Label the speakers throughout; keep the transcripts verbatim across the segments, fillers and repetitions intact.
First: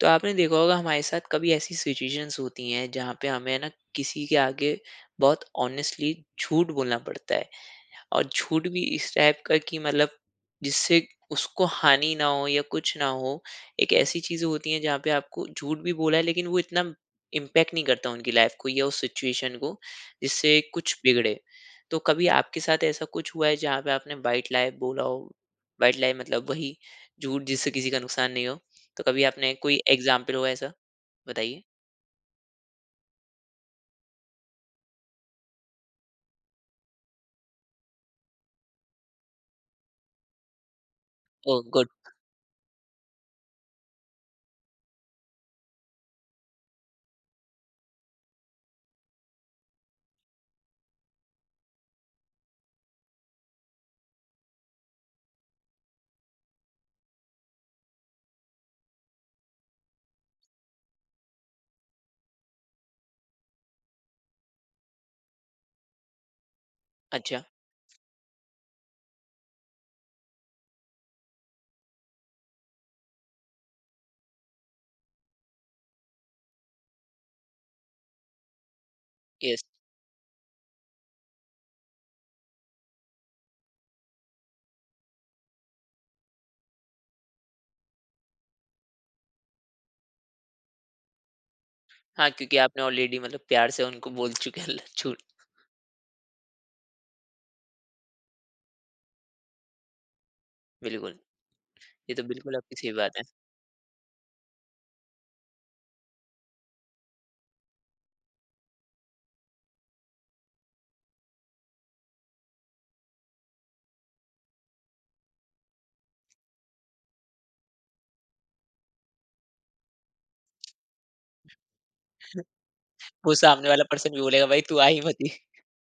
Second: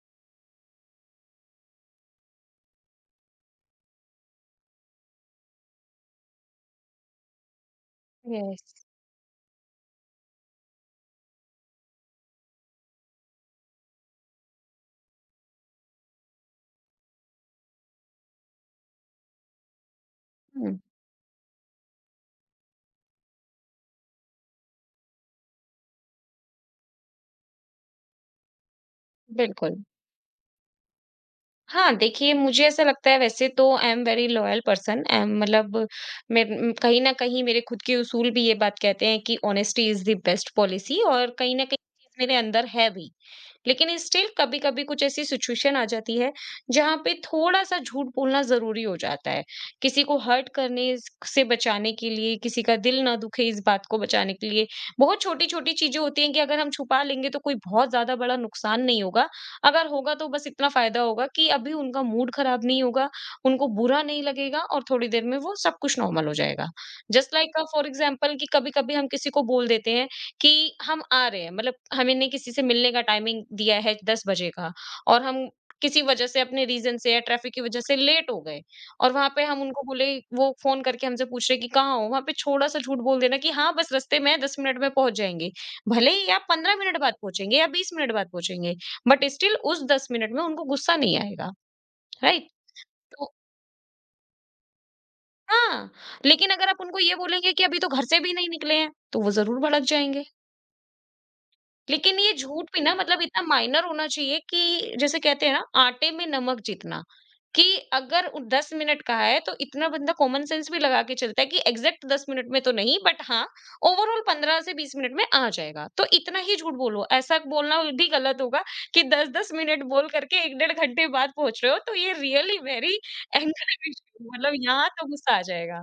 Speaker 1: तो आपने देखा होगा हमारे साथ कभी ऐसी सिचुएशंस होती हैं जहाँ पे हमें ना किसी के आगे बहुत ऑनेस्टली झूठ बोलना पड़ता है। और झूठ भी
Speaker 2: यस।
Speaker 1: इस टाइप का कि मतलब जिससे उसको हानि ना हो या कुछ ना हो। एक ऐसी चीज़ें होती हैं जहाँ पे आपको झूठ भी बोला है, लेकिन वो इतना इम्पैक्ट नहीं करता उनकी लाइफ को या उस सिचुएशन को, जिससे
Speaker 2: हुँ।
Speaker 1: कुछ बिगड़े। तो कभी आपके साथ ऐसा कुछ हुआ है जहाँ पे आपने व्हाइट लाइ बोला हो? व्हाइट लाइ मतलब वही झूठ जिससे किसी का नुकसान नहीं हो। तो कभी आपने
Speaker 2: बिल्कुल।
Speaker 1: कोई एग्ज़ाम्पल हो ऐसा? बताइए।
Speaker 2: हाँ, देखिए मुझे ऐसा लगता है वैसे तो I am very loyal person, uh, मतलब मैं उम, कहीं न कहीं मेरे खुद के उसूल भी ये बात कहते हैं कि honesty is the best policy, और कहीं
Speaker 1: ओह!
Speaker 2: न कहीं
Speaker 1: गुड।
Speaker 2: ये चीज़ मेरे अंदर है भी। लेकिन स्टिल कभी-कभी कुछ ऐसी सिचुएशन आ जाती है जहाँ पे थोड़ा-सा झूठ बोलना ज़रूरी हो जाता है। किसी को हर्ट करने स से बचाने के लिए, किसी का दिल ना दुखे इस बात को बचाने के लिए, बहुत छोटी-छोटी चीज़ें होती हैं कि अगर हम छुपा लेंगे तो कोई बहुत ज़्यादा बड़ा नुकसान नहीं होगा। अगर होगा तो बस इतना फ़ायदा होगा कि अभी उनका मूड खराब नहीं होगा, उनको बुरा नहीं लगेगा और थोड़ी देर में वो सब कुछ नॉर्मल हो जाएगा। जस्ट
Speaker 1: अच्छा,
Speaker 2: लाइक अ, फॉर एग्ज़ाम्पल, कि कभी-कभी हम किसी को बोल देते हैं कि हम आ रहे हैं, मतलब हमने किसी से मिलने का टाइमिंग दिया है दस बजे का और हम किसी वजह से, अपने रीजन से या ट्रैफिक की वजह से लेट हो गए, और वहां पे
Speaker 1: येस।
Speaker 2: हम उनको बोले, वो फोन करके हमसे पूछ रहे कि कहाँ हो, वहां पे छोटा सा झूठ बोल देना कि हाँ बस रास्ते में है, दस मिनट में पहुंच जाएंगे। भले ही आप पंद्रह मिनट बाद पहुंचेंगे या बीस मिनट बाद पहुंचेंगे, बट स्टिल उस दस मिनट में उनको गुस्सा नहीं आएगा।
Speaker 1: हाँ,
Speaker 2: राइट।
Speaker 1: क्योंकि आपने ऑलरेडी
Speaker 2: तो
Speaker 1: मतलब प्यार से उनको बोल चुके हैं ल झूठ।
Speaker 2: हाँ, लेकिन अगर आप उनको ये बोलेंगे कि अभी तो घर से भी नहीं निकले हैं तो वो जरूर भड़क जाएंगे।
Speaker 1: बिल्कुल। ये
Speaker 2: लेकिन
Speaker 1: तो
Speaker 2: ये
Speaker 1: बिल्कुल
Speaker 2: झूठ
Speaker 1: आपकी
Speaker 2: भी
Speaker 1: सही
Speaker 2: ना,
Speaker 1: बात है।
Speaker 2: मतलब इतना माइनर होना चाहिए कि जैसे कहते हैं ना, आटे में नमक जितना। कि अगर उ- दस मिनट का है तो इतना बंदा कॉमन सेंस भी लगा के चलता है कि एग्जैक्ट दस मिनट में तो नहीं, बट हाँ ओवरऑल पंद्रह से बीस मिनट में आ जाएगा, तो इतना ही झूठ बोलो। ऐसा बोलना भी गलत होगा कि दस दस मिनट बोल करके एक डेढ़ घंटे बाद पहुंच रहे हो, तो ये रियली वेरी
Speaker 1: वो सामने वाला
Speaker 2: एंग्री।
Speaker 1: पर्सन भी बोलेगा,
Speaker 2: मतलब
Speaker 1: भाई तू आ
Speaker 2: यहाँ
Speaker 1: ही
Speaker 2: तो
Speaker 1: मत ही।
Speaker 2: गुस्सा आ जाएगा।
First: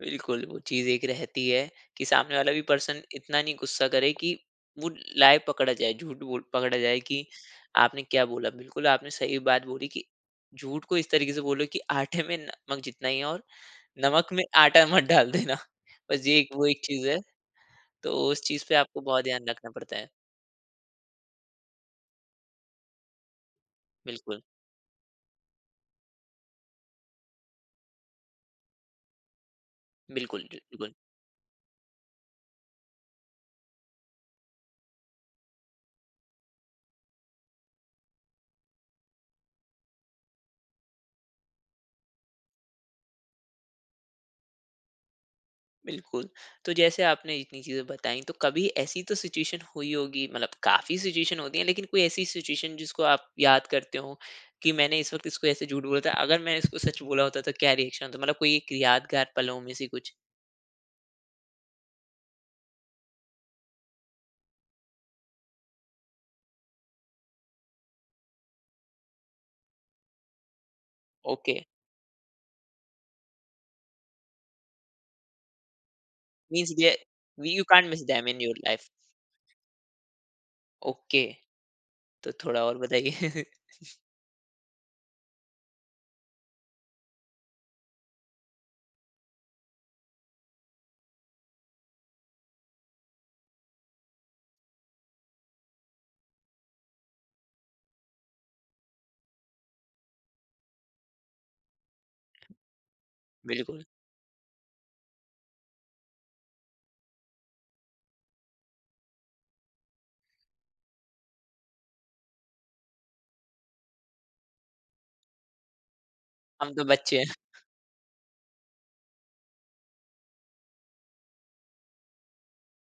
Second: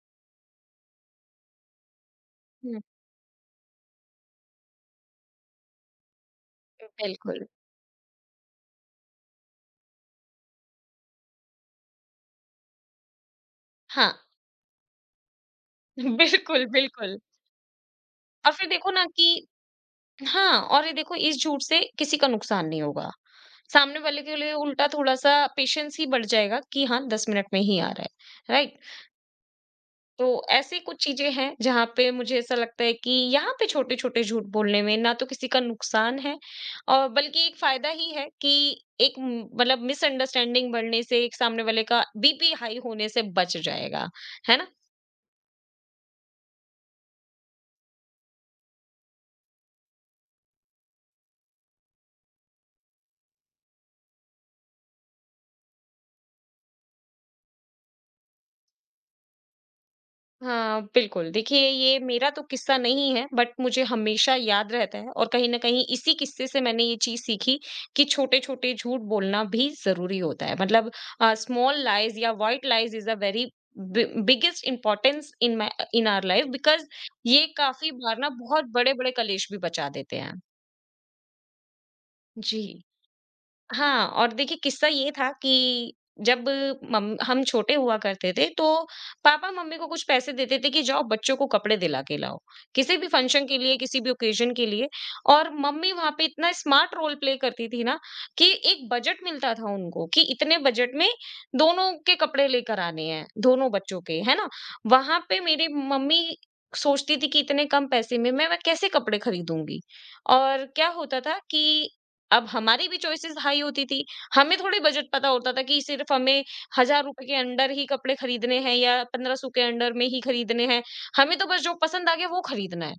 Speaker 1: बिल्कुल, वो चीज़ एक रहती है कि सामने वाला भी
Speaker 2: हम्म,
Speaker 1: पर्सन इतना नहीं गुस्सा करे कि वो लाए पकड़ा जाए, झूठ बोल पकड़ा जाए कि
Speaker 2: बिल्कुल।
Speaker 1: आपने क्या बोला। बिल्कुल, आपने सही बात बोली कि झूठ को इस तरीके से बोलो कि आटे में नमक जितना ही है, और
Speaker 2: हाँ।
Speaker 1: नमक में आटा मत डाल देना। बस ये एक वो
Speaker 2: बिल्कुल
Speaker 1: एक चीज़ है,
Speaker 2: बिल्कुल।
Speaker 1: तो उस
Speaker 2: और
Speaker 1: चीज़
Speaker 2: फिर
Speaker 1: पे
Speaker 2: देखो
Speaker 1: आपको
Speaker 2: ना
Speaker 1: बहुत ध्यान
Speaker 2: कि
Speaker 1: रखना पड़ता है।
Speaker 2: हाँ, और ये देखो इस झूठ से किसी का नुकसान नहीं होगा। सामने वाले के
Speaker 1: बिल्कुल,
Speaker 2: लिए उल्टा थोड़ा-सा पेशेंस ही बढ़ जाएगा कि हाँ, दस मिनट में ही आ रहा है, राइट? तो
Speaker 1: बिल्कुल,
Speaker 2: ऐसी
Speaker 1: बिल्कुल।
Speaker 2: कुछ चीज़ें हैं जहाँ पे मुझे ऐसा लगता है कि यहाँ पे छोटे-छोटे झूठ बोलने में ना तो किसी का नुकसान है और बल्कि एक फ़ायदा ही है कि एक म- मतलब मिसअंडरस्टैंडिंग बढ़ने से एक सामने वाले का बीपी हाई होने से बच जाएगा, है ना?
Speaker 1: बिल्कुल। तो जैसे आपने इतनी चीज़ें बताई, तो कभी ऐसी तो सिचुएशन हुई होगी, मतलब काफ़ी सिचुएशन होती हैं, लेकिन कोई ऐसी सिचुएशन जिसको आप याद करते हो कि मैंने इस वक़्त इसको ऐसे झूठ बोला था, अगर मैंने इसको सच बोला होता तो क्या रिएक्शन होता? मतलब कोई एक यादगार पलों में से कुछ?
Speaker 2: हाँ, बिल्कुल। देखिए, ये मेरा तो किस्सा नहीं है बट मुझे हमेशा याद रहता है, और कहीं न कहीं इसी किस्से से मैंने ये चीज़ सीखी कि छोटे-छोटे झूठ बोलना भी ज़रूरी होता है। मतलब अ,
Speaker 1: ओके।
Speaker 2: स्मॉल लाइज़ या white lies is a very bi biggest importance in my in our life,
Speaker 1: means
Speaker 2: because
Speaker 1: ये,
Speaker 2: ये
Speaker 1: वी यू कांट
Speaker 2: काफ़ी
Speaker 1: मिस
Speaker 2: बार
Speaker 1: देम
Speaker 2: ना
Speaker 1: इन योर
Speaker 2: बहुत
Speaker 1: लाइफ।
Speaker 2: बड़े-बड़े कलेश भी बचा देते हैं।
Speaker 1: ओके। तो
Speaker 2: जी।
Speaker 1: थोड़ा और बताइए?
Speaker 2: हाँ, और देखिए किस्सा ये था कि जब मम हम छोटे हुआ करते थे तो पापा मम्मी को कुछ पैसे देते थे कि जाओ बच्चों को कपड़े दिला के लाओ। किसी भी फंक्शन के लिए, किसी भी ओकेज़न के लिए। और मम्मी वहाँ पे इतना स्मार्ट रोल प्ले करती थी ना, कि एक बजट मिलता था उनको कि इतने बजट में दोनों के कपड़े लेकर आने हैं, दोनों
Speaker 1: बिल्कुल,
Speaker 2: बच्चों के, है ना? वहाँ पे मेरी मम्मी सोचती थी कि इतने कम पैसे में मैं मैं कैसे कपड़े खरीदूँगी? और क्या होता था कि अब हमारी भी चॉइसेस हाई होती थी। हमें थोड़ी बजट पता होता था कि सिर्फ़ हमें
Speaker 1: हम तो बच्चे हैं।
Speaker 2: ₹एक हज़ार रुपए के अंडर ही कपड़े खरीदने हैं या पंद्रह सौ के अंडर में ही खरीदने हैं। हमें तो बस जो पसंद आ गया वो खरीदना है।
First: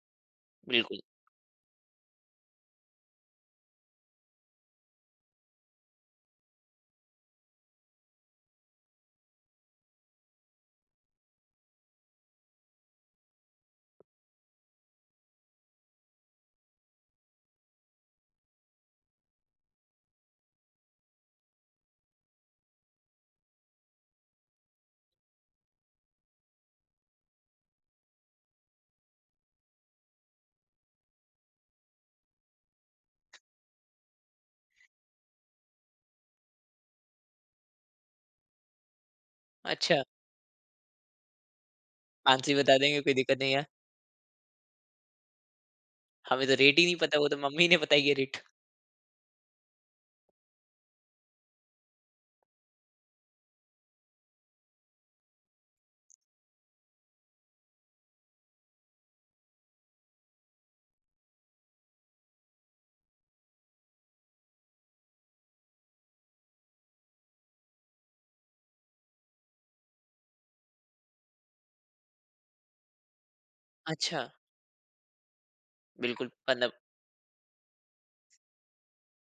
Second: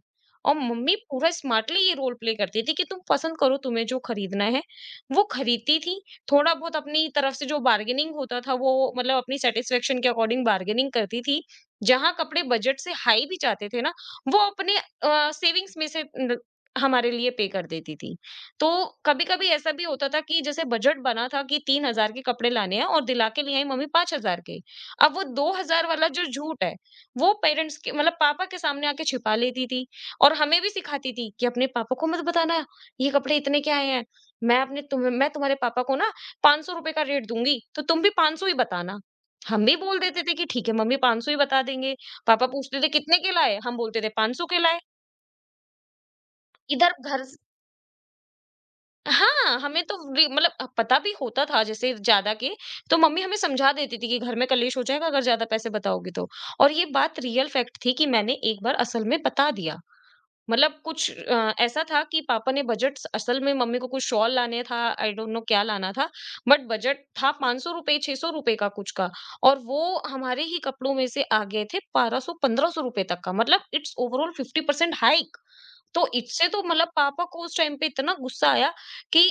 Speaker 2: और मम्मी
Speaker 1: बिल्कुल।
Speaker 2: पूरा स्मार्टली ये रोल प्ले करती थी कि तुम पसंद करो तुम्हें जो खरीदना है, वो खरीदती थी। थोड़ा बहुत अपनी तरफ से जो बार्गेनिंग होता था वो, मतलब अपनी सैटिस्फैक्शन के अकॉर्डिंग बार्गेनिंग करती थी। जहाँ कपड़े बजट से हाई भी जाते थे ना, वो अपने अ, सेविंग्स में से न हमारे लिए पे कर देती थी। तो कभी-कभी ऐसा भी होता था कि जैसे बजट बना था कि तीन हज़ार के कपड़े लाने हैं और दिला के ले आई मम्मी पाँच हज़ार के। अब वो दो हज़ार वाला जो झूठ है, वो पेरेंट्स के, मतलब पापा के सामने आके छिपा लेती थी। और हमें भी सिखाती थी कि अपने पापा को मत बताना ये कपड़े इतने के आए हैं। मैं अपने तुम्हें मैं तुम्हारे पापा को ना ₹पाँच सौ रुपए का रेट दूँगी, तो तुम भी पाँच सौ ही बताना। हम भी बोल
Speaker 1: अच्छा,
Speaker 2: देते थे कि ठीक है मम्मी, पाँच सौ ही बता देंगे। पापा
Speaker 1: आंसर ही बता
Speaker 2: पूछते थे
Speaker 1: देंगे, कोई
Speaker 2: कितने के
Speaker 1: दिक्कत नहीं
Speaker 2: लाए?
Speaker 1: है।
Speaker 2: हम बोलते थे पाँच सौ के लाए।
Speaker 1: हमें तो रेट ही नहीं
Speaker 2: इधर
Speaker 1: पता,
Speaker 2: घर।
Speaker 1: वो तो मम्मी ने बताई है रेट।
Speaker 2: हाँ, हमें तो री मतलब अ, पता भी होता था जैसे ज़्यादा के, तो मम्मी हमें समझा देती थी कि घर में कलेश हो जाएगा अगर ज़्यादा पैसे बताओगी तो। और ये बात रियल फैक्ट थी कि मैंने एक बार असल में बता दिया। मतलब कुछ अ, ऐसा था कि पापा ने बजट असल में, मम्मी को कुछ शॉल लाने था, आई डोंट नो क्या लाना था, बट बजट था ₹पाँच सौ रुपए ₹छह सौ रुपए का कुछ का, और वो हमारे ही कपड़ों में से आ गए थे बारह सौ ₹पंद्रह सौ रुपए तक का, मतलब इट्स
Speaker 1: अच्छा,
Speaker 2: ओवरऑल फ़िफ़्टी परसेंट हाइक। तो
Speaker 1: बिल्कुल,
Speaker 2: इससे तो
Speaker 1: पंद्रह,
Speaker 2: मतलब पापा को उस टाइम पे इतना गुस्सा आया कि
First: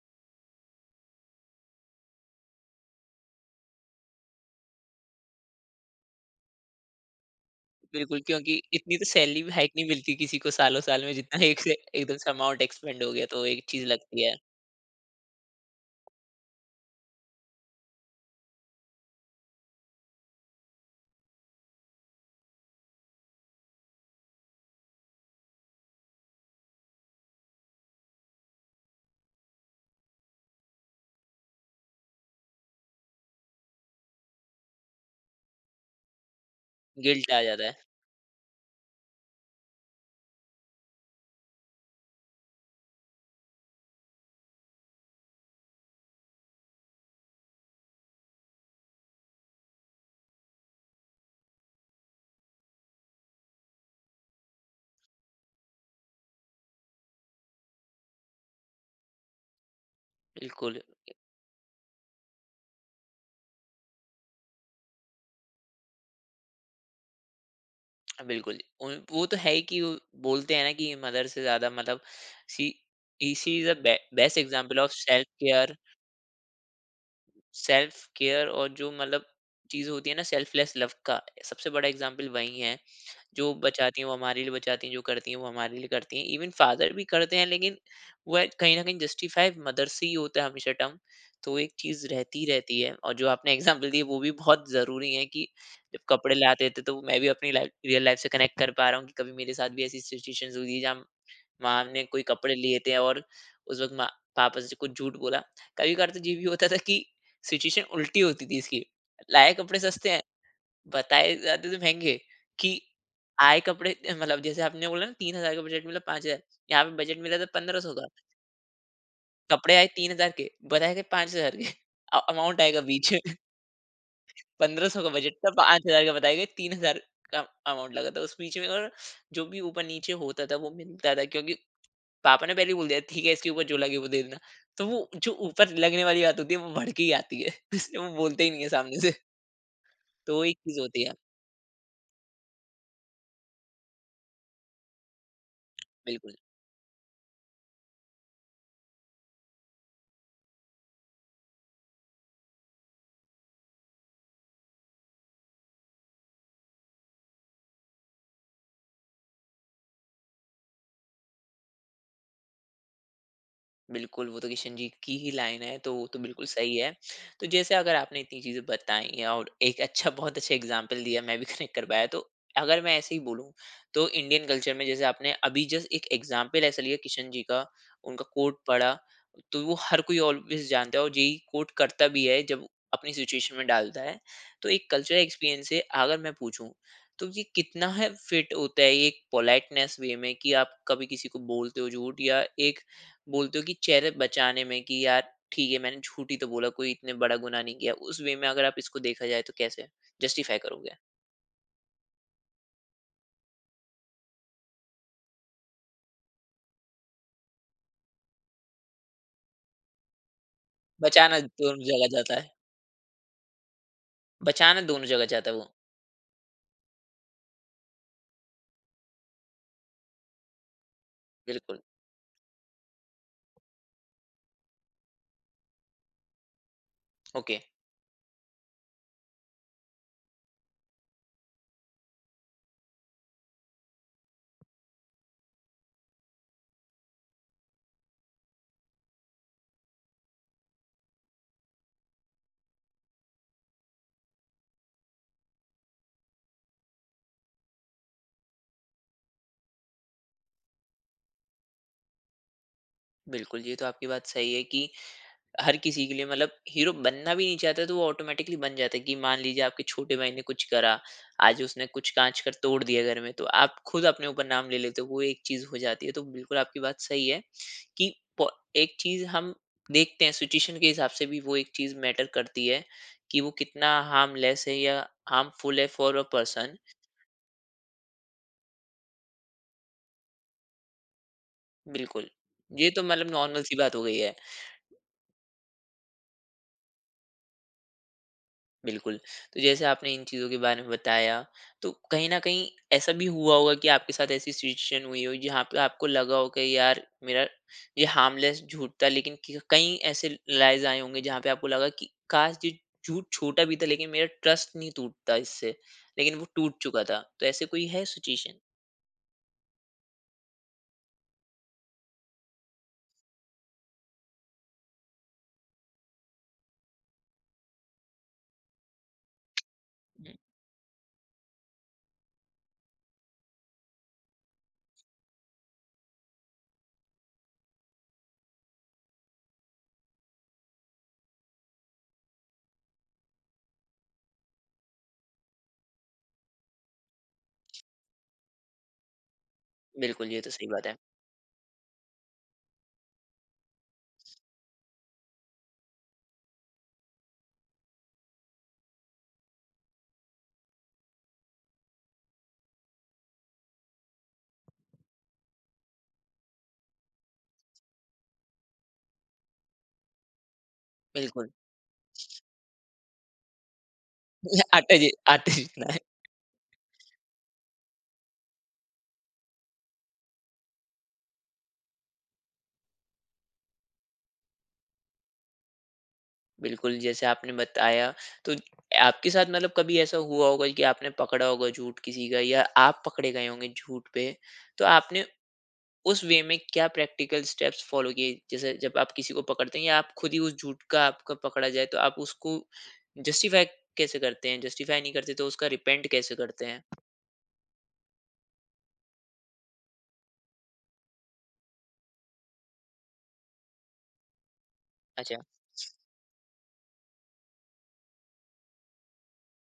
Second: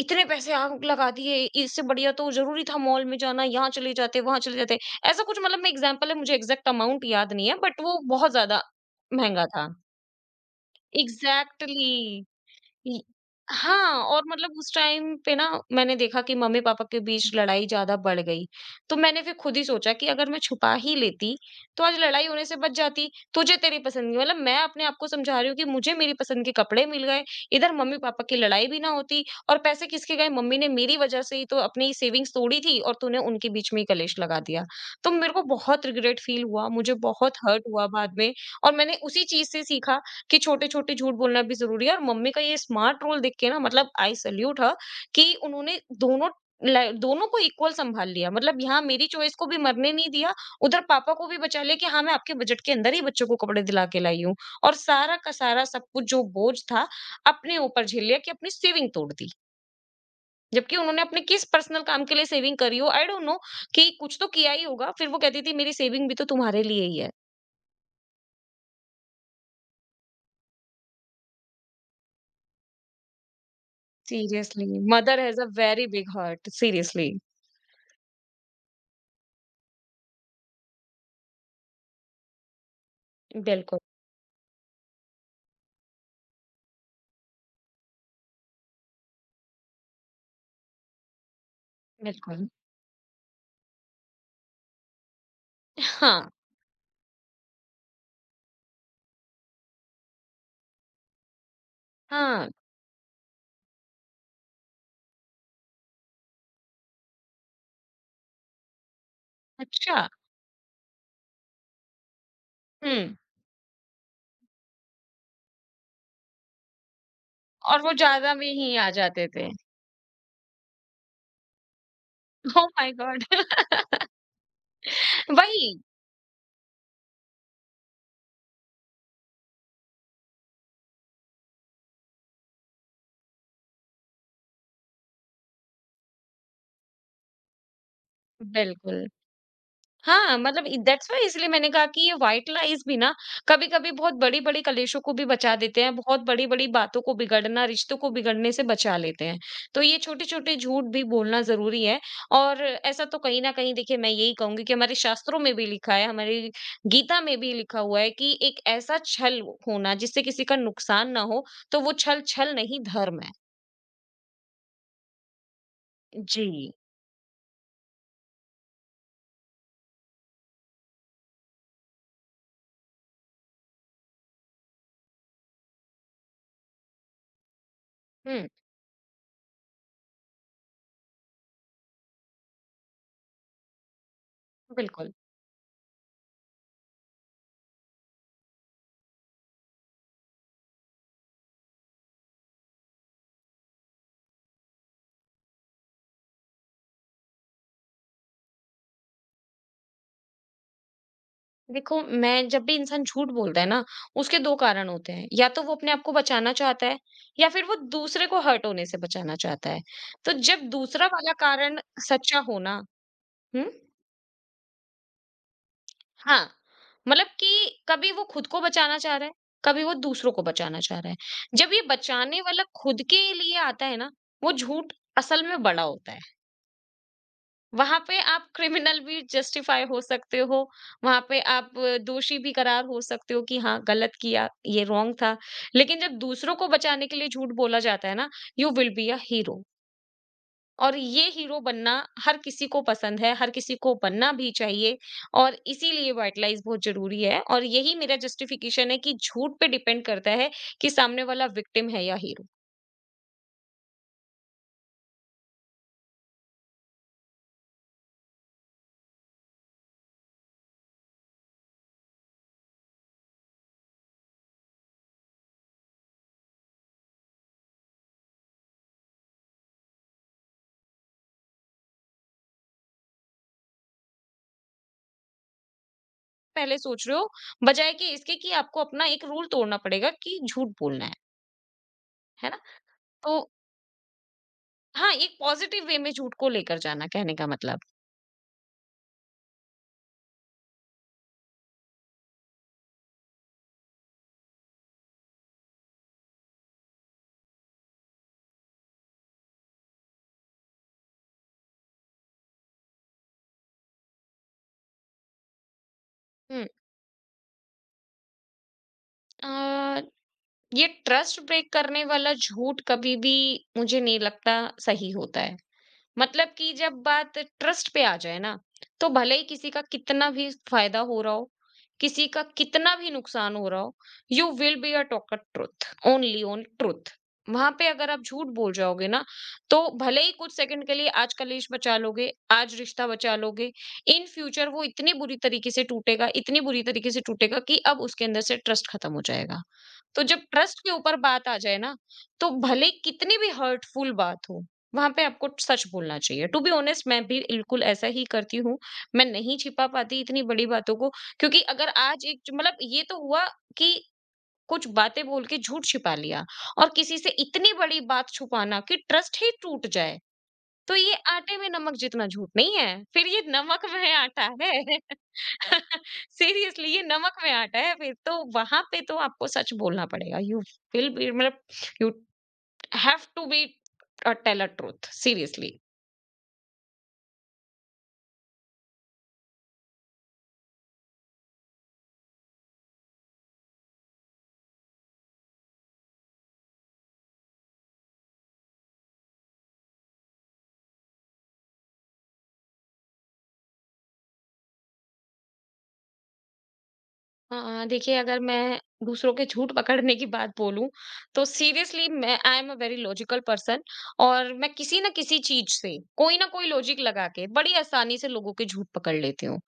Speaker 2: इतने पैसे आप लगा दिए, इससे बढ़िया तो जरूरी था मॉल में जाना, यहाँ चले जाते वहां चले जाते। ऐसा कुछ, मतलब मैं एग्जाम्पल है, मुझे एग्जैक्ट अमाउंट याद नहीं है बट वो
Speaker 1: बिल्कुल,
Speaker 2: बहुत
Speaker 1: क्योंकि
Speaker 2: ज्यादा
Speaker 1: इतनी तो सैलरी
Speaker 2: महंगा
Speaker 1: भी
Speaker 2: था।
Speaker 1: हाइक नहीं मिलती किसी को सालों-साल में जितना एक से एकदम
Speaker 2: एग्जैक्टली।
Speaker 1: से अमाउंट
Speaker 2: ई
Speaker 1: एक्सपेंड हो गया, तो एक चीज़
Speaker 2: हाँ,
Speaker 1: लगती
Speaker 2: और
Speaker 1: है,
Speaker 2: मतलब उस टाइम पे ना मैंने देखा कि मम्मी-पापा के बीच लड़ाई ज़्यादा बढ़ गई। तो मैंने फिर खुद ही सोचा कि अगर मैं छुपा ही लेती, तो आज लड़ाई होने से बच जाती। तुझे तेरी पसंद की, मतलब मैं अपने आप को समझा रही हूँ कि मुझे मेरी पसंद के कपड़े मिल गए, इधर मम्मी-पापा की लड़ाई भी ना होती, और पैसे किसके गए, मम्मी ने मेरी वजह से ही तो अपनी सेविंग्स तोड़ी थी, और तूने उनके बीच में ही कलेश लगा दिया। तो मेरे को बहुत रिग्रेट फील हुआ, मुझे
Speaker 1: गिल्ट
Speaker 2: बहुत
Speaker 1: आ
Speaker 2: हर्ट
Speaker 1: जाता है।
Speaker 2: हुआ बाद में। और मैंने उसी चीज़ से सीखा कि छोटे-छोटे झूठ बोलना भी ज़रूरी है, और मम्मी का ये स्मार्ट रोल देख के ना, मतलब आई सैल्यूट हर, कि उन्होंने दोनों लाइ दोनों को इक्वल सँभाल लिया। मतलब यहाँ मेरी चॉइस को भी मरने नहीं दिया, उधर पापा को भी बचा लिया कि हाँ, मैं आपके बजट के अंदर ही बच्चों को कपड़े दिला के लाई हूँ। और सारा का सारा सब कुछ जो बोझ था, अपने ऊपर झेल लिया, कि अपनी सेविंग तोड़ दी। जबकि
Speaker 1: बिल्कुल,
Speaker 2: उन्होंने अपने किस पर्सनल काम के लिए सेविंग करी हो, आई डोंट नो, कि कुछ तो किया ही होगा। फिर वो कहती थी मेरी सेविंग भी तो तुम्हारे लिए ही है।
Speaker 1: बिल्कुल। उन वो तो है ही कि वो बोलते हैं ना कि मदर से ज़्यादा, मतलब she he she is a be best
Speaker 2: seriously
Speaker 1: example of
Speaker 2: mother
Speaker 1: self
Speaker 2: has a
Speaker 1: care.
Speaker 2: Very big heart, seriously.
Speaker 1: Self care और जो मतलब चीज़ होती है ना सेल्फलेस लव का, सबसे बड़ा एग्ज़ाम्पल वही है। जो
Speaker 2: बिल्कुल।
Speaker 1: बचाती हैं वो हमारे लिए बचाती हैं, जो करती हैं वो हमारे लिए करती हैं। इवन फादर भी करते हैं, लेकिन वह कहीं न कहीं जस्टिफाई मदर से ही होता है हमेशा टर्म। तो एक चीज़ रहती
Speaker 2: बिल्कुल।
Speaker 1: रहती है, और जो आपने एग्ज़ाम्पल दी वो भी बहुत ज़रूरी है कि जब
Speaker 2: हाँ।
Speaker 1: कपड़े लाते थे तो मैं भी अपनी लाइफ़ रियल लाइफ़ से कनेक्ट कर पा रहा हूँ कि कभी मेरे साथ भी ऐसी सिचुएशंस हुई थी जहाँ माँ ने कोई
Speaker 2: हाँ।
Speaker 1: कपड़े लिए थे, और उस वक़्त माँ पापा से कुछ झूठ बोला। कभी-कभार तो ये भी होता था कि सिचुएशन उल्टी होती थी इसकी। लाए कपड़े
Speaker 2: अच्छा।
Speaker 1: सस्ते हैं, बताए जाते थे महंगे, कि
Speaker 2: हुँ।
Speaker 1: आए कपड़े। मतलब जैसे आपने बोला ना तीन हज़ार का बजट मिला, पाँच हज़ार, यहाँ पे बजट मिला था
Speaker 2: और
Speaker 1: पंद्रह सौ
Speaker 2: वो
Speaker 1: का।
Speaker 2: ज़्यादा में ही आ जाते थे।
Speaker 1: कपड़े आए तीन हज़ार के, बताए थे पाँच हज़ार के। अ, अमाउंट
Speaker 2: ओह
Speaker 1: आएगा
Speaker 2: माय
Speaker 1: बीच में।
Speaker 2: गॉड!
Speaker 1: पंद्रह सौ का बजट था,
Speaker 2: वही।
Speaker 1: पाँच हज़ार का बताए गए, तीन हज़ार का अमाउंट लगा था उस बीच में। और जो भी ऊपर-नीचे होता था वो मिलता था, क्योंकि पापा ने पहले ही बोल दिया, ठीक है इसके ऊपर जो लगे वो दे देना। तो वो जो ऊपर लगने वाली बात होती है वो बढ़ के ही आती है, इसलिए वो बोलते ही नहीं है सामने
Speaker 2: बिल्कुल।
Speaker 1: से। तो
Speaker 2: हाँ,
Speaker 1: वो एक
Speaker 2: मतलब इ
Speaker 1: चीज़ होती
Speaker 2: दैट्स
Speaker 1: है।
Speaker 2: व्हाई, इसलिए मैंने कहा कि ये व्हाइट लाइज़ भी ना कभी-कभी बहुत बड़ी-बड़ी कलेशों को भी बचा देते हैं, बहुत
Speaker 1: बिल्कुल।
Speaker 2: बड़ी-बड़ी बातों को बिगड़ना, रिश्तों को बिगड़ने से बचा लेते हैं। तो ये छोटे-छोटे झूठ भी बोलना ज़रूरी है। और ऐसा तो कहीं न कहीं, देखिए, मैं यही कहूँगी कि हमारे शास्त्रों में भी लिखा है, हमारी गीता में भी लिखा हुआ है कि एक ऐसा छल होना जिससे किसी का नुकसान ना हो, तो वो छल, छल नहीं धर्म है।
Speaker 1: बिल्कुल, वो तो किशन जी की ही लाइन है, तो वो तो बिल्कुल
Speaker 2: जी।
Speaker 1: सही है। तो जैसे, अगर आपने इतनी चीज़ें बताई और एक अच्छा, बहुत अच्छा एग्ज़ाम्पल दिया, मैं भी कनेक्ट कर पाया, तो अगर मैं ऐसे ही बोलूँ, तो इंडियन कल्चर में, जैसे आपने अभी जस्ट एक एग्ज़ाम्पल ऐसा लिया किशन जी का, उनका
Speaker 2: हुँ,
Speaker 1: कोट पढ़ा, तो वो हर कोई ऑलवेज़ जानता है और यही कोट करता भी है, जब अपनी सिचुएशन में डालता है। तो एक
Speaker 2: बिल्कुल।
Speaker 1: कल्चरल एक्सपीरियंस से अगर मैं पूछूँ, तो ये कितना है फिट होता है, ये एक पोलाइटनेस वे में कि आप कभी किसी को बोलते हो झूठ, या एक बोलते हो कि चेहरे बचाने में कि यार ठीक है मैंने झूठ ही तो बोला, कोई इतने बड़ा गुनाह नहीं किया, उस वे में अगर आप इसको देखा जाए तो कैसे जस्टिफाई करोगे?
Speaker 2: देखो, मैं जब भी, इंसान झूठ बोलता है ना, उसके दो कारण होते हैं, या तो वो अपने आप को बचाना चाहता है, या फिर वो दूसरे को हर्ट होने से बचाना चाहता है। तो जब दूसरा वाला
Speaker 1: बचाना
Speaker 2: कारण
Speaker 1: दोनों जगह जाता
Speaker 2: सच्चा
Speaker 1: है।
Speaker 2: होना। हम्म।
Speaker 1: बचाना दोनों जगह जाता है वो।
Speaker 2: हाँ। मतलब कि कभी वो खुद को बचाना चाह रहा है, कभी वो दूसरों को बचाना चाह रहा है। जब
Speaker 1: बिल्कुल।
Speaker 2: ये बचाने वाला खुद के लिए आता है ना, वो झूठ असल में बड़ा होता है।
Speaker 1: ओके।
Speaker 2: वहां पे आप क्रिमिनल भी जस्टिफाई हो सकते हो, वहां पे आप अ, दोषी भी करार हो सकते हो कि हाँ गलत किया, ये रॉन्ग था। लेकिन जब दूसरों को बचाने के लिए झूठ बोला जाता है ना, you will be a hero. और ये हीरो बनना हर किसी को पसंद है, हर किसी को बनना भी चाहिए। और इसीलिए वाइट लाइज बहुत जरूरी है, और यही मेरा जस्टिफिकेशन है कि झूठ पे डिपेंड करता है कि सामने वाला विक्टिम है या हीरो।
Speaker 1: बिल्कुल, ये तो आपकी बात सही है कि हर किसी के लिए, मतलब हीरो बनना भी नहीं चाहता तो वो ऑटोमेटिकली बन जाता है, कि मान लीजिए आपके छोटे भाई ने कुछ करा, आज उसने कुछ कांच कर तोड़ दिया घर में, तो आप खुद अपने ऊपर नाम ले लेते हो, वो एक चीज हो जाती है। तो बिल्कुल आपकी बात सही है कि पो- एक चीज हम देखते हैं सिचुएशन के हिसाब से भी, वो एक चीज मैटर करती है कि वो कितना हार्मलेस है या हार्मफुल है फॉर अ पर्सन।
Speaker 2: पहले सोच रहे हो बजाय कि इसके कि आपको अपना एक रूल तोड़ना पड़ेगा कि झूठ बोलना है
Speaker 1: बिल्कुल,
Speaker 2: है ना?
Speaker 1: ये तो मतलब
Speaker 2: तो
Speaker 1: नॉर्मल सी बात हो गई है।
Speaker 2: हाँ, एक पॉज़िटिव वे में झूठ को लेकर जाना, कहने का मतलब।
Speaker 1: बिल्कुल। तो जैसे आपने इन चीज़ों के बारे में बताया, तो कहीं न कहीं ऐसा भी हुआ होगा कि आपके साथ ऐसी सिचुएशन हुई हो जहाँ पे आपको लगा हो कि यार मेरा ये हार्मलेस झूठ था, लेकिन क कई ऐसे लाइज़ आए होंगे जहाँ पे आपको लगा कि काश ये झूठ छोटा भी था, लेकिन मेरा ट्रस्ट नहीं टूटता इससे, लेकिन वो
Speaker 2: हुँ।
Speaker 1: टूट चुका था। तो ऐसे कोई है सिचुएशन?
Speaker 2: अ, ये ट्रस्ट ब्रेक करने वाला झूठ कभी भी, मुझे नहीं लगता, सही होता है। मतलब कि जब बात ट्रस्ट पे आ जाए ना, तो भले ही किसी का
Speaker 1: हुँ।
Speaker 2: कितना भी फायदा हो रहा हो, किसी का कितना भी नुकसान हो रहा हो। You will be a talker truth, only own truth. वहां पे अगर आप झूठ बोल जाओगे ना, तो भले ही कुछ सेकंड के लिए आज कलेश बचा लोगे, आज रिश्ता बचा लोगे, इन फ्यूचर वो इतनी बुरी तरीके से टूटेगा, इतनी बुरी तरीके से टूटेगा कि अब उसके अंदर से ट्रस्ट खत्म हो जाएगा। तो
Speaker 1: बिल्कुल, ये
Speaker 2: जब
Speaker 1: तो सही
Speaker 2: ट्रस्ट
Speaker 1: बात
Speaker 2: के
Speaker 1: है।
Speaker 2: ऊपर बात आ जाए ना, तो भले कितनी भी हर्टफुल बात हो, वहां पे आपको सच बोलना चाहिए। टू बी ऑनेस्ट, मैं भी बिल्कुल ऐसा ही करती हूँ। मैं नहीं छिपा पाती इतनी बड़ी बातों को, क्योंकि अगर आज एक मतलब ये तो हुआ कि कुछ बातें बोल के झूठ छिपा लिया, और किसी से इतनी बड़ी बात छुपाना कि ट्रस्ट ही टूट जाए, तो ये
Speaker 1: बिल्कुल,
Speaker 2: आटे में नमक जितना झूठ नहीं है, फिर ये नमक में आटा
Speaker 1: ये आटा
Speaker 2: है।
Speaker 1: जी आटे जितना है।
Speaker 2: सीरियसली, ये नमक में आटा है फिर तो। वहां पे तो आपको सच बोलना पड़ेगा। यू विल बी मतलब you have to be tell a truth, seriously.
Speaker 1: बिल्कुल, जैसे आपने बताया, तो आपके साथ मतलब कभी ऐसा हुआ होगा कि आपने पकड़ा होगा झूठ किसी का, या आप पकड़े गए होंगे झूठ पे, तो आपने उस वे में क्या प्रैक्टिकल स्टेप्स फ़ॉलो किए? जैसे जब आप किसी को पकड़ते हैं या आप खुद ही उस झूठ का आपका पकड़ा जाए, तो आप उसको जस्टिफ़ाई कैसे करते हैं? जस्टिफ़ाई नहीं करते, तो उसका रिपेंट कैसे करते हैं?
Speaker 2: अ, देखिए, अगर मैं दूसरों के झूठ पकड़ने की बात बोलूं, तो सीरियसली, मैं I am a very logical person, और मैं किसी ना किसी
Speaker 1: अच्छा,
Speaker 2: चीज से कोई ना कोई लॉजिक लगा के बड़ी आसानी से लोगों के झूठ पकड़ लेती हूँ।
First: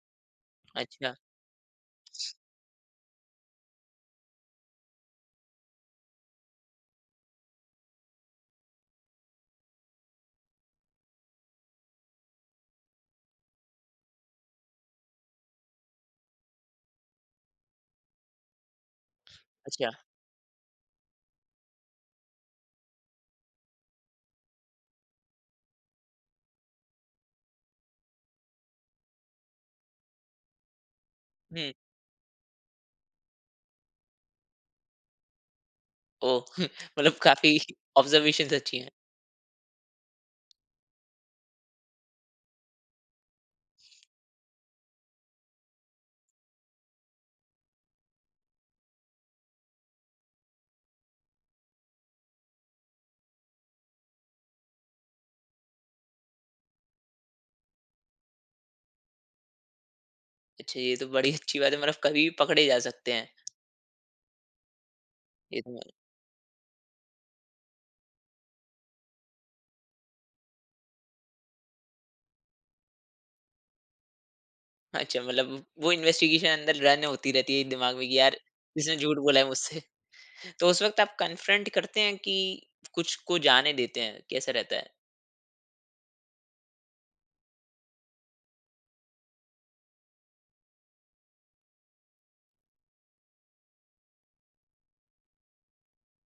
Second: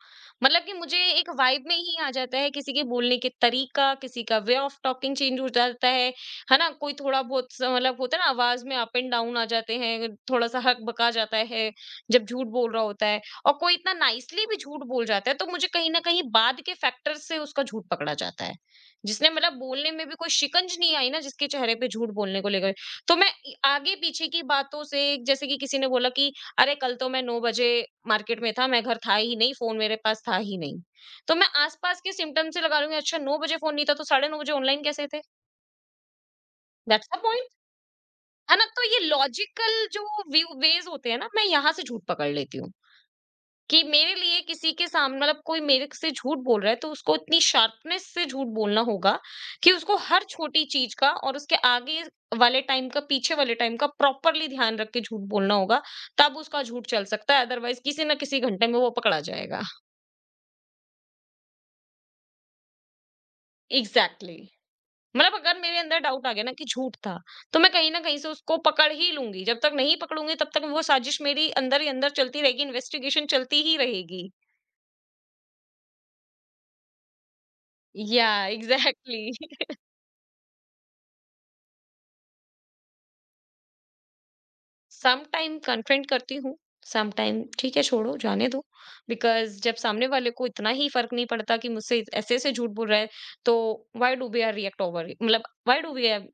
Speaker 2: मतलब कि मुझे
Speaker 1: अच्छा,
Speaker 2: एक वाइब में ही आ जाता है, किसी के बोलने के तरीका, किसी का वे ऑफ टॉकिंग चेंज हो जाता है। है ना? कोई थोड़ा बहुत सा- मतलब होता है ना, आवाज में अप एंड डाउन आ जाते हैं, थोड़ा सा हक बका जाता है जब झूठ बोल रहा होता है। और कोई इतना नाइसली भी झूठ बोल जाता है, तो मुझे कहीं ना कहीं बाद के फैक्टर से उसका झूठ पकड़ा जाता है, जिसने मतलब
Speaker 1: अच्छा।
Speaker 2: बोलने में भी कोई शिकंज नहीं आई ना, जिसके चेहरे पे झूठ बोलने को लेकर। तो मैं इ- आगे पीछे की बातों से, जैसे कि किसी ने बोला कि अरे कल तो मैं नौ बजे मार्केट में था, मैं घर था ही नहीं, फोन मेरे पास था ही नहीं, तो मैं
Speaker 1: हुँ,
Speaker 2: आसपास के सिम्टम से लगा लूंगी अच्छा नौ बजे फोन नहीं था तो साढ़े नौ बजे ऑनलाइन कैसे थे?
Speaker 1: ओह!
Speaker 2: दैट्स
Speaker 1: मतलब
Speaker 2: द पॉइंट।
Speaker 1: काफ़ी ऑब्ज़र्वेशंस
Speaker 2: है ना?
Speaker 1: अच्छी
Speaker 2: तो
Speaker 1: हैं।
Speaker 2: ये लॉजिकल जो वेज होते हैं ना, मैं यहाँ से झूठ पकड़ लेती हूँ। कि मेरे लिए किसी के सामने मतलब, कोई मेरे से झूठ बोल रहा है तो उसको इतनी शार्पनेस से झूठ बोलना होगा कि उसको हर छोटी चीज का और उसके आगे वाले टाइम का पीछे वाले टाइम का प्रॉपरली ध्यान रख के झूठ बोलना होगा, तब उसका झूठ चल सकता है। अदरवाइज किसी ना किसी घंटे में वो पकड़ा जाएगा।
Speaker 1: अच्छा, ये तो बड़ी अच्छी बात है, मतलब कभी भी पकड़े जा सकते हैं।
Speaker 2: Exactly exactly. मतलब
Speaker 1: ये
Speaker 2: अगर
Speaker 1: तो।
Speaker 2: मेरे अंदर डाउट आ गया ना कि झूठ था, तो मैं कहीं ना कहीं से उसको पकड़ ही लूंगी। जब तक नहीं पकड़ूंगी तब तक वो साजिश मेरी अंदर ही अंदर चलती रहेगी, इन्वेस्टिगेशन चलती ही रहेगी।
Speaker 1: अच्छा, मतलब वो इन्वेस्टिगेशन अंदर रन होती रहती है दिमाग में कि
Speaker 2: या
Speaker 1: यार इसने झूठ बोला है
Speaker 2: एग्जैक्टली।
Speaker 1: मुझसे। तो उस वक़्त आप कन्फ्रंट करते हैं, कि कुछ को जाने देते हैं? कैसा रहता है?
Speaker 2: सम टाइम कन्फ्रंट करती हूँ, सम टाइम ठीक है छोड़ो जाने दो, बिकॉज़ जब सामने वाले को इतना ही फ़र्क नहीं पड़ता कि मुझसे ऐसे-ऐसे झूठ बोल रहा है, तो why do we are react over मतलब why do we are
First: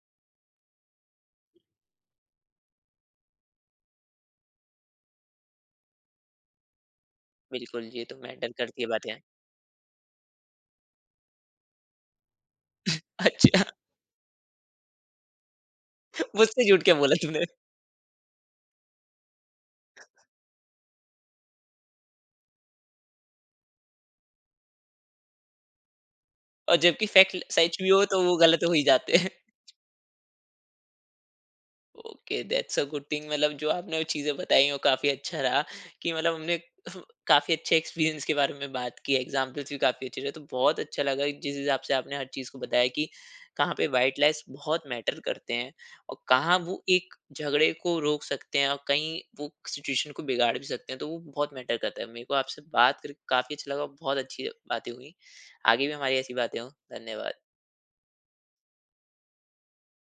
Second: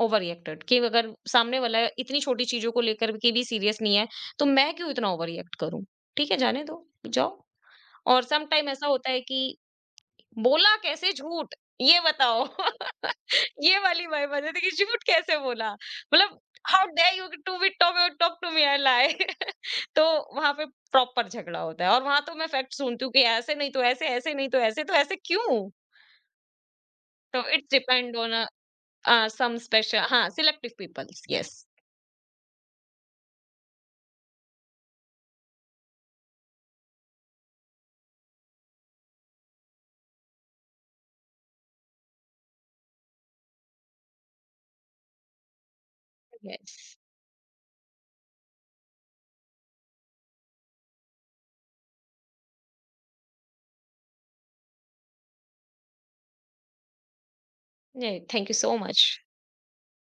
Speaker 2: over reacted, कि अगर सामने वाला इतनी छोटी चीज़ों को लेकर के भी सीरियस नहीं है, तो मैं क्यों इतना ओवर रिएक्ट करूँ? ठीक है जाने दो, जाओ।
Speaker 1: बिल्कुल, ये तो
Speaker 2: और सम
Speaker 1: मैटर
Speaker 2: टाइम
Speaker 1: करती है
Speaker 2: ऐसा होता
Speaker 1: बातें।
Speaker 2: है कि बोला कैसे झूठ? ये बताओ। ये वाली वाइब आ जाती है कि झूठ कैसे बोला?
Speaker 1: अच्छा,
Speaker 2: मतलब
Speaker 1: मुझसे झूठ
Speaker 2: हाउ
Speaker 1: क्या बोला
Speaker 2: डेयर यू
Speaker 1: तूने?
Speaker 2: To be talk talk to me I lie तो वहां पे प्रॉपर झगड़ा होता है, और वहां तो मैं फैक्ट सुनती हूँ कि ऐसे नहीं तो ऐसे, ऐसे नहीं तो ऐसे, तो ऐसे क्यों?
Speaker 1: और जबकि
Speaker 2: तो
Speaker 1: फैक्ट
Speaker 2: इट्स
Speaker 1: सच भी हो
Speaker 2: डिपेंड
Speaker 1: तो
Speaker 2: ऑन
Speaker 1: वो गलत हो ही जाते हैं।
Speaker 2: सम स्पेशल हाँ selective peoples. Yes
Speaker 1: okay, that's a good thing, मतलब जो आपने वो चीज़ें बताई हैं वो काफ़ी अच्छा रहा, कि मतलब हमने काफ़ी अच्छे एक्सपीरियंस के बारे में बात की, एग्जाम्पल्स भी काफ़ी अच्छे रहे, तो बहुत अच्छा लगा जिस हिसाब से आपने हर चीज़ को बताया, कि कहाँ पे वाइट लाइस बहुत मैटर करते हैं, और कहाँ
Speaker 2: यस,
Speaker 1: वो एक झगड़े को रोक सकते हैं, और कहीं वो सिचुएशन को बिगाड़ भी सकते हैं। तो वो बहुत मैटर करता है, मेरे को आपसे बात करके काफ़ी अच्छा लगा और बहुत अच्छी बातें हुई। आगे भी हमारी ऐसी बातें हों। धन्यवाद।
Speaker 2: Thank you so much.